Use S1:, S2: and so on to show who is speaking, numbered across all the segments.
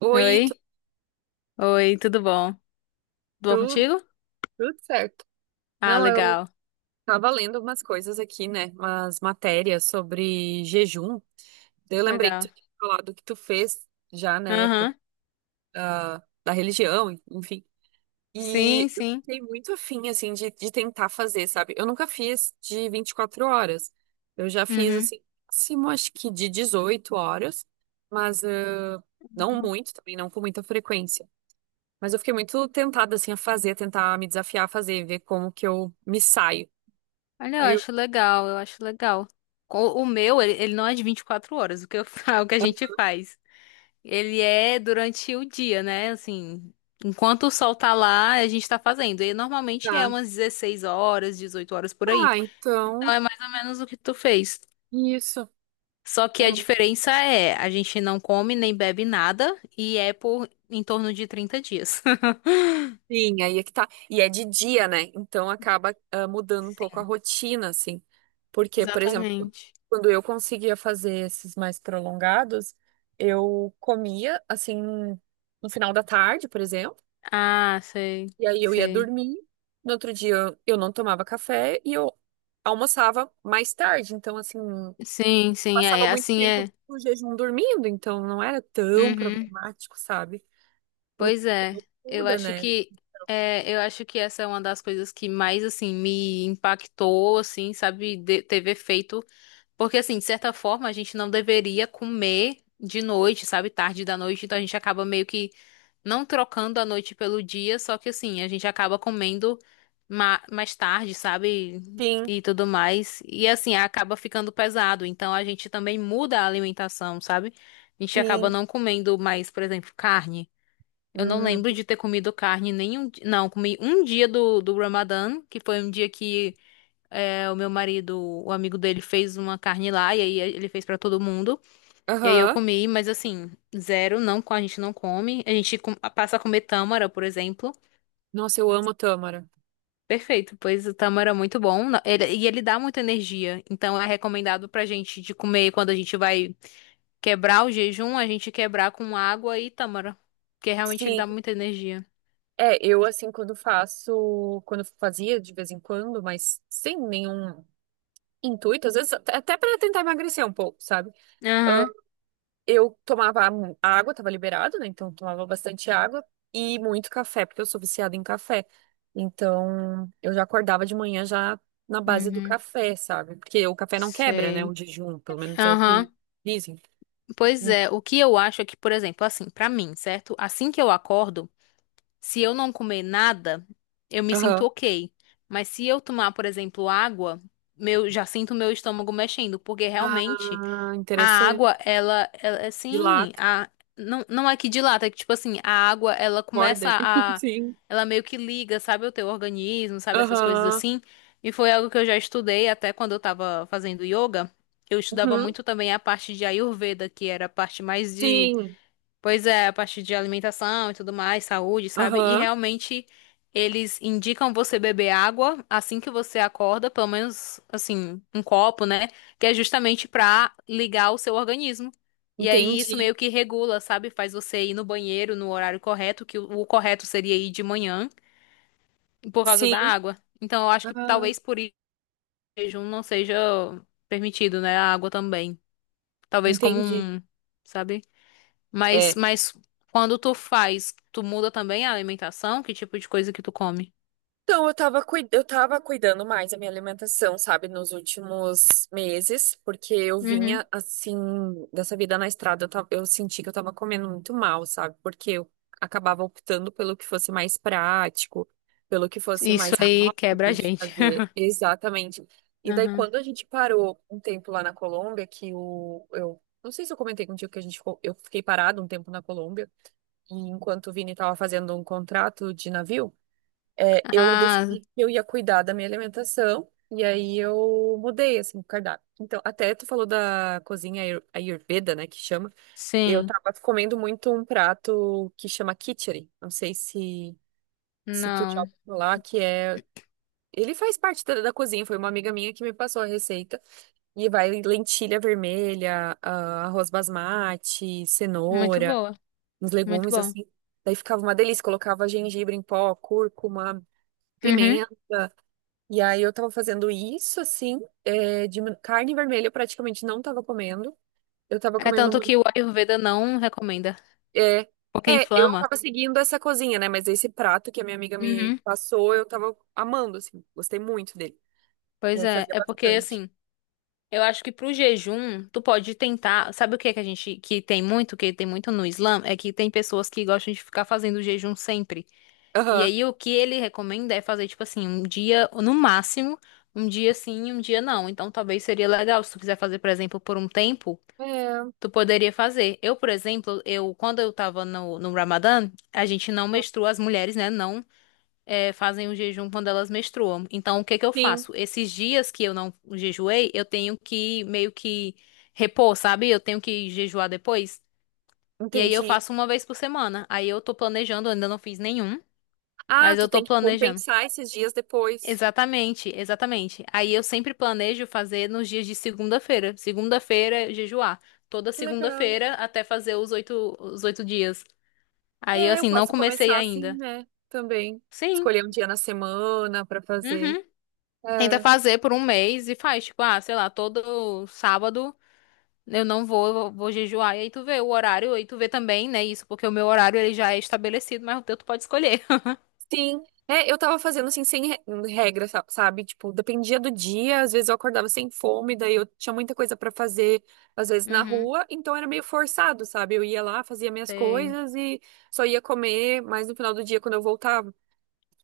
S1: Oi,
S2: Oi? Oi, tudo bom? Tudo bom
S1: tudo,
S2: contigo?
S1: tudo certo.
S2: Ah,
S1: Não, eu
S2: legal,
S1: tava lendo umas coisas aqui, né? Umas matérias sobre jejum. Daí eu lembrei que
S2: legal.
S1: tu tinha falado que tu fez já, né? Por,
S2: Aham.
S1: da religião, enfim.
S2: Sim,
S1: E eu
S2: sim.
S1: fiquei muito afim, assim, de tentar fazer, sabe? Eu nunca fiz de 24 horas. Eu já fiz,
S2: Uhum.
S1: assim, máximo, acho que de 18 horas, mas não muito também, não com muita frequência. Mas eu fiquei muito tentada, assim, a fazer, tentar me desafiar a fazer, ver como que eu me saio.
S2: Olha, eu
S1: Aí eu,
S2: acho legal, eu acho legal. O meu, ele não é de 24 horas, o que o que a gente
S1: ah,
S2: faz. Ele é durante o dia, né? Assim, enquanto o sol tá lá, a gente tá fazendo. E normalmente é
S1: tá.
S2: umas 16 horas, 18 horas por aí.
S1: Ah, então,
S2: Então é mais ou menos o que tu fez.
S1: isso.
S2: Só que a
S1: É.
S2: diferença é, a gente não come nem bebe nada e é por em torno de 30 dias.
S1: Sim, aí é que tá. E é de dia, né? Então acaba mudando um pouco a
S2: Sim,
S1: rotina, assim. Porque, por exemplo,
S2: exatamente.
S1: quando eu conseguia fazer esses mais prolongados, eu comia, assim, no final da tarde, por exemplo,
S2: Ah, sei,
S1: e aí eu ia
S2: sei.
S1: dormir. No outro dia eu não tomava café e eu almoçava mais tarde. Então, assim,
S2: Sim, sim,
S1: passava
S2: é.
S1: muito
S2: Assim
S1: tempo
S2: é.
S1: no jejum dormindo, então não era tão
S2: Uhum.
S1: problemático, sabe? O
S2: Pois é,
S1: tempo
S2: eu
S1: muda,
S2: acho
S1: né?
S2: que eu acho que essa é uma das coisas que mais assim me impactou, assim, sabe, teve efeito, porque assim, de certa forma, a gente não deveria comer de noite, sabe, tarde da noite, então a gente acaba meio que não trocando a noite pelo dia, só que assim, a gente acaba comendo mais tarde, sabe?
S1: Sim,
S2: E tudo mais. E assim, acaba ficando pesado. Então a gente também muda a alimentação, sabe? A gente acaba
S1: sim.
S2: não comendo mais, por exemplo, carne. Eu não
S1: Hum.
S2: lembro de ter comido carne nenhum. Não, comi um dia do Ramadã, que foi um dia que é, o meu marido, o amigo dele, fez uma carne lá, e aí ele fez pra todo mundo. E aí eu
S1: Aham.
S2: comi, mas assim, zero, não, a gente não come. A gente passa a comer tâmara, por exemplo.
S1: Nossa, eu amo tâmara.
S2: Perfeito, pois o tâmara é muito bom. E ele dá muita energia. Então é recomendado pra gente de comer quando a gente vai quebrar o jejum, a gente quebrar com água e tâmara. Porque realmente ele
S1: Sim.
S2: dá muita energia.
S1: É, eu assim, quando faço, quando fazia de vez em quando, mas sem nenhum intuito, às vezes até para tentar emagrecer um pouco, sabe?
S2: Aham.
S1: Eu tomava água, tava liberado, né? Então eu tomava bastante água e muito café, porque eu sou viciada em café. Então eu já acordava de manhã já na base do
S2: Uhum.
S1: café, sabe? Porque o café não quebra, né?
S2: Sei.
S1: O jejum, pelo menos é o que
S2: Aham.
S1: dizem.
S2: Pois
S1: Hum.
S2: é, o que eu acho é que, por exemplo, assim, pra mim, certo? Assim que eu acordo. Se eu não comer nada, eu me sinto
S1: Aham.
S2: ok. Mas se eu tomar, por exemplo, água, meu, já sinto meu estômago mexendo, porque realmente
S1: Ah,
S2: a
S1: interessante.
S2: água, ela é assim,
S1: Dilata,
S2: não, não é que dilata, é que tipo assim, a água, ela
S1: borda
S2: começa
S1: ele.
S2: a,
S1: Sim.
S2: ela meio que liga, sabe, o teu organismo, sabe, essas coisas
S1: Aham.
S2: assim. E foi algo que eu já estudei até quando eu tava fazendo yoga. Eu estudava
S1: Uhum.
S2: muito também a parte de Ayurveda, que era a parte mais de...
S1: Sim.
S2: Pois é, a partir de alimentação e tudo mais, saúde, sabe? E
S1: Aham.
S2: realmente eles indicam você beber água assim que você acorda, pelo menos assim, um copo, né? Que é justamente pra ligar o seu organismo. E aí isso
S1: Entendi.
S2: meio que regula, sabe? Faz você ir no banheiro no horário correto, que o correto seria ir de manhã, por causa da
S1: Sim.
S2: água. Então eu acho que
S1: Ah,
S2: talvez por isso o jejum não seja permitido, né? A água também. Talvez como
S1: entendi.
S2: um, sabe? Mas,
S1: É.
S2: mas quando tu faz, tu muda também a alimentação? Que tipo de coisa que tu come?
S1: Então, eu tava cuidando mais da minha alimentação, sabe, nos últimos meses, porque eu
S2: Uhum.
S1: vinha, assim, dessa vida na estrada, eu senti que eu tava comendo muito mal, sabe, porque eu acabava optando pelo que fosse mais prático, pelo que fosse
S2: Isso
S1: mais
S2: aí quebra a
S1: rápido de
S2: gente.
S1: fazer, exatamente. E daí,
S2: Uhum.
S1: quando a gente parou um tempo lá na Colômbia, não sei se eu comentei contigo que a gente ficou, eu fiquei parado um tempo na Colômbia, e enquanto o Vini tava fazendo um contrato de navio, é, eu decidi
S2: Ah,
S1: que eu ia cuidar da minha alimentação e aí eu mudei assim o cardápio. Então, até tu falou da cozinha Ayurveda, né, que chama. Eu
S2: sim.
S1: tava comendo muito um prato que chama khichdi. Não sei se tu já
S2: Não.
S1: ouviu falar, que é ele faz parte da cozinha, foi uma amiga minha que me passou a receita. E vai lentilha vermelha, ah, arroz basmati,
S2: Muito
S1: cenoura,
S2: boa.
S1: uns
S2: Muito
S1: legumes
S2: bom.
S1: assim. Daí ficava uma delícia, colocava gengibre em pó, cúrcuma,
S2: Uhum.
S1: pimenta e aí eu tava fazendo isso, assim, é, de carne vermelha eu praticamente não tava comendo. Eu tava
S2: É
S1: comendo
S2: tanto
S1: muito.
S2: que o Ayurveda não recomenda,
S1: É,
S2: porque
S1: é, eu não
S2: inflama.
S1: tava seguindo essa cozinha, né? Mas esse prato que a minha amiga me
S2: Uhum.
S1: passou, eu tava amando, assim, gostei muito dele. E
S2: Pois
S1: aí
S2: é,
S1: fazia
S2: é porque
S1: bastante.
S2: assim, eu acho que pro jejum, tu pode tentar, sabe o que é que a gente que tem muito no Islã, é que tem pessoas que gostam de ficar fazendo jejum sempre. E
S1: Aham.
S2: aí o que ele recomenda é fazer, tipo assim, um dia, no máximo, um dia sim, um dia não. Então talvez seria legal, se tu quiser fazer, por exemplo, por um tempo,
S1: É,
S2: tu poderia fazer. Eu, por exemplo, eu quando eu tava no Ramadã, a gente não menstrua, as mulheres, né, não fazem o jejum quando elas menstruam. Então o que que eu
S1: sim,
S2: faço? Esses dias que eu não jejuei, eu tenho que meio que repor, sabe? Eu tenho que jejuar depois. E aí eu
S1: entendi.
S2: faço uma vez por semana. Aí eu tô planejando, eu ainda não fiz nenhum,
S1: Ah,
S2: mas
S1: tu
S2: eu tô
S1: tem que
S2: planejando.
S1: compensar esses dias depois.
S2: Exatamente, exatamente. Aí eu sempre planejo fazer nos dias de segunda-feira. Segunda-feira, é jejuar. Toda
S1: Que legal.
S2: segunda-feira até fazer 8 dias. Aí,
S1: É, eu
S2: assim, não
S1: posso
S2: comecei
S1: começar assim,
S2: ainda.
S1: né? Também.
S2: Sim.
S1: Escolher um dia na semana pra fazer.
S2: Uhum. Tenta
S1: É.
S2: fazer por um mês e faz, tipo, ah, sei lá, todo sábado eu não vou, eu vou jejuar. E aí tu vê o horário, aí tu vê também, né, isso, porque o meu horário ele já é estabelecido, mas o teu tu pode escolher.
S1: Sim, é, eu tava fazendo assim, sem re- regra, sabe? Tipo, dependia do dia, às vezes eu acordava sem fome, daí eu tinha muita coisa pra fazer, às vezes na
S2: Uhum.
S1: rua, então era meio forçado, sabe? Eu ia lá, fazia minhas
S2: Sei,
S1: coisas e só ia comer mais no final do dia quando eu voltava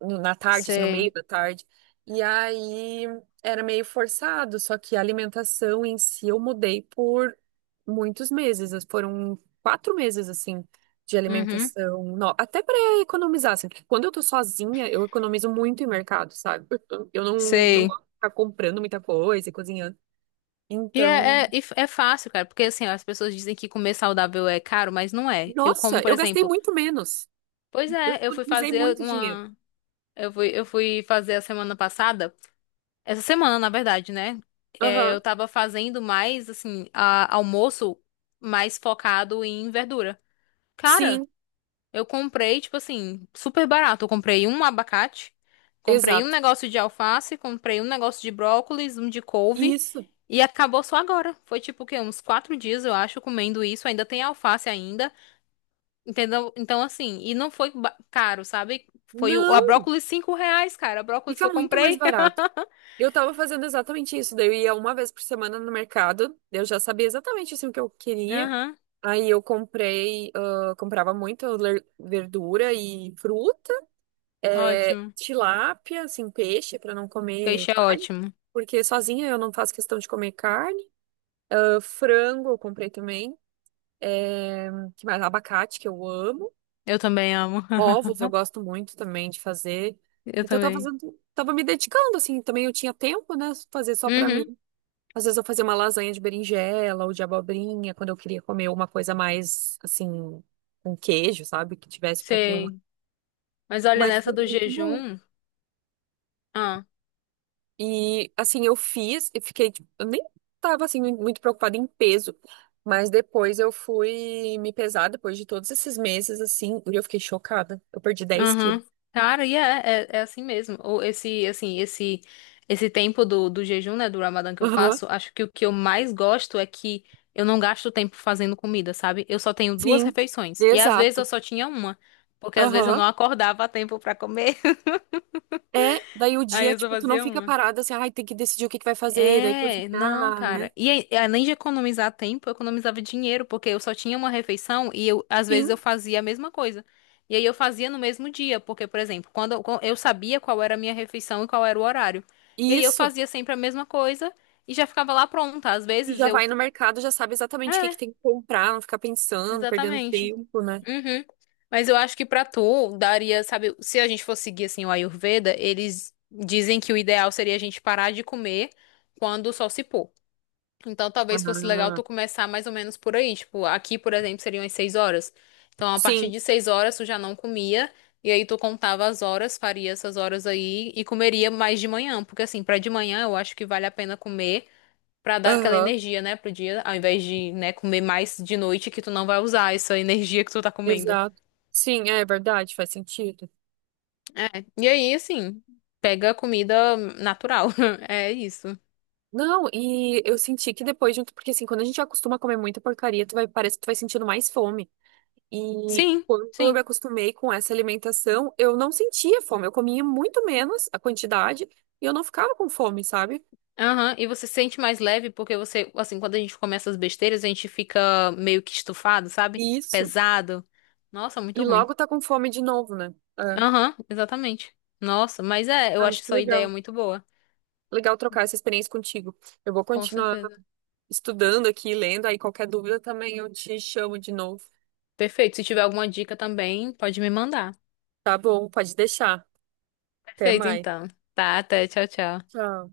S1: na tarde, assim, no
S2: sei.
S1: meio da tarde. E aí era meio forçado, só que a alimentação em si eu mudei por muitos meses, foram 4 meses, assim, de
S2: Uhum.
S1: alimentação, até para economizar, assim, porque quando eu tô sozinha, eu economizo muito em mercado, sabe? Eu não, Não
S2: Sei.
S1: gosto de ficar comprando muita coisa e cozinhando.
S2: E
S1: Então,
S2: é, é, é fácil, cara, porque assim, ó, as pessoas dizem que comer saudável é caro, mas não é. Eu como,
S1: nossa,
S2: por
S1: eu gastei
S2: exemplo,
S1: muito menos.
S2: pois
S1: Eu
S2: é, eu fui
S1: economizei
S2: fazer
S1: muito dinheiro.
S2: uma. Eu fui fazer a semana passada, essa semana, na verdade, né? É,
S1: Aham.
S2: eu tava fazendo mais, assim, almoço mais focado em verdura. Cara,
S1: Sim,
S2: eu comprei, tipo assim, super barato. Eu comprei um abacate, comprei um
S1: exato.
S2: negócio de alface, comprei um negócio de brócolis, um de couve
S1: Isso.
S2: e acabou só agora. Foi tipo o quê? Uns 4 dias, eu acho, comendo isso. Ainda tem alface ainda, entendeu? Então, assim, e não foi caro, sabe? Foi o, a
S1: Não,
S2: brócolis R$ 5, cara. A brócolis que
S1: fica
S2: eu
S1: muito mais
S2: comprei.
S1: barato. Eu tava fazendo exatamente isso. Daí eu ia uma vez por semana no mercado. Eu já sabia exatamente assim, o que eu queria.
S2: Aham,
S1: Aí eu comprei, ah, comprava muito verdura e fruta, é,
S2: ótimo.
S1: tilápia, assim, peixe, para não comer
S2: Peixe é
S1: carne,
S2: ótimo.
S1: porque sozinha eu não faço questão de comer carne. Ah, frango eu comprei também, é, que mais? Abacate, que eu amo.
S2: Eu também amo.
S1: Ovos eu gosto muito também de fazer.
S2: Eu
S1: Então eu tava
S2: também.
S1: fazendo, tava me dedicando, assim, também eu tinha tempo, né, fazer só para mim.
S2: Uhum,
S1: Às vezes eu fazia uma lasanha de berinjela ou de abobrinha, quando eu queria comer uma coisa mais, assim, com queijo, sabe? Que tivesse um pouquinho
S2: sei. Mas olha,
S1: mais.
S2: nessa
S1: Ficou
S2: do
S1: muito bom.
S2: jejum... ah,
S1: E, assim, eu fiz e fiquei, tipo, eu nem tava, assim, muito preocupada em peso. Mas depois eu fui me pesar, depois de todos esses meses, assim, e eu fiquei chocada. Eu perdi 10 quilos.
S2: Aham. Cara, e é assim mesmo. Ou esse, assim, esse tempo do jejum, né, do Ramadã que eu
S1: Aham,
S2: faço, acho que o que eu mais gosto é que eu não gasto tempo fazendo comida, sabe? Eu só tenho duas
S1: sim,
S2: refeições. E às vezes eu
S1: exato.
S2: só tinha uma, porque às vezes eu
S1: Aham.
S2: não acordava a tempo pra comer.
S1: É, daí o
S2: Aí
S1: dia,
S2: eu só
S1: tipo, tu não
S2: fazia
S1: fica
S2: uma.
S1: parada assim, ai, tem que decidir o que que vai fazer, daí
S2: É, não,
S1: cozinhar, né?
S2: cara. E aí, além de economizar tempo, eu economizava dinheiro, porque eu só tinha uma refeição e às
S1: Sim,
S2: vezes eu fazia a mesma coisa. E aí eu fazia no mesmo dia, porque, por exemplo, quando eu sabia qual era a minha refeição e qual era o horário. E aí eu
S1: isso.
S2: fazia sempre a mesma coisa e já ficava lá pronta. Às
S1: E
S2: vezes
S1: já
S2: eu...
S1: vai no mercado, já sabe exatamente o que que
S2: É,
S1: tem que comprar, não ficar pensando, perdendo
S2: exatamente.
S1: tempo, né?
S2: Uhum. Mas eu acho que pra tu daria, sabe, se a gente fosse seguir assim o Ayurveda, eles dizem que o ideal seria a gente parar de comer quando o sol se pôr. Então, talvez fosse legal tu
S1: Aham.
S2: começar mais ou menos por aí. Tipo, aqui, por exemplo, seriam as 6 horas. Então, a partir
S1: Sim,
S2: de 6 horas, tu já não comia. E aí, tu contava as horas, faria essas horas aí e comeria mais de manhã. Porque, assim, pra de manhã, eu acho que vale a pena comer pra dar aquela
S1: aham,
S2: energia, né, pro dia, ao invés de, né, comer mais de noite que tu não vai usar essa energia que tu tá comendo.
S1: exato. Sim, é verdade, faz sentido.
S2: É. E aí, assim, pega comida natural. É isso.
S1: Não, e eu senti que depois, junto, porque assim, quando a gente já acostuma a comer muita porcaria, tu vai, parece que tu vai sentindo mais fome. E
S2: Sim,
S1: quando eu me
S2: sim.
S1: acostumei com essa alimentação, eu não sentia fome, eu comia muito menos a quantidade e eu não ficava com fome, sabe?
S2: Aham, e você se sente mais leve porque você, assim, quando a gente come essas besteiras, a gente fica meio que estufado, sabe?
S1: Isso.
S2: Pesado. Nossa,
S1: E
S2: muito ruim.
S1: logo tá com fome de novo, né? É.
S2: Aham, exatamente. Nossa, mas é, eu
S1: Ah, mas
S2: acho
S1: que
S2: sua ideia
S1: legal.
S2: muito boa.
S1: Legal trocar essa experiência contigo. Eu vou
S2: Com
S1: continuar
S2: certeza.
S1: estudando aqui, lendo, aí qualquer dúvida também eu te chamo de novo.
S2: Perfeito. Se tiver alguma dica também, pode me mandar.
S1: Tá bom, pode deixar. Até
S2: Perfeito,
S1: mais.
S2: então. Tá, até. Tchau, tchau.
S1: Tchau.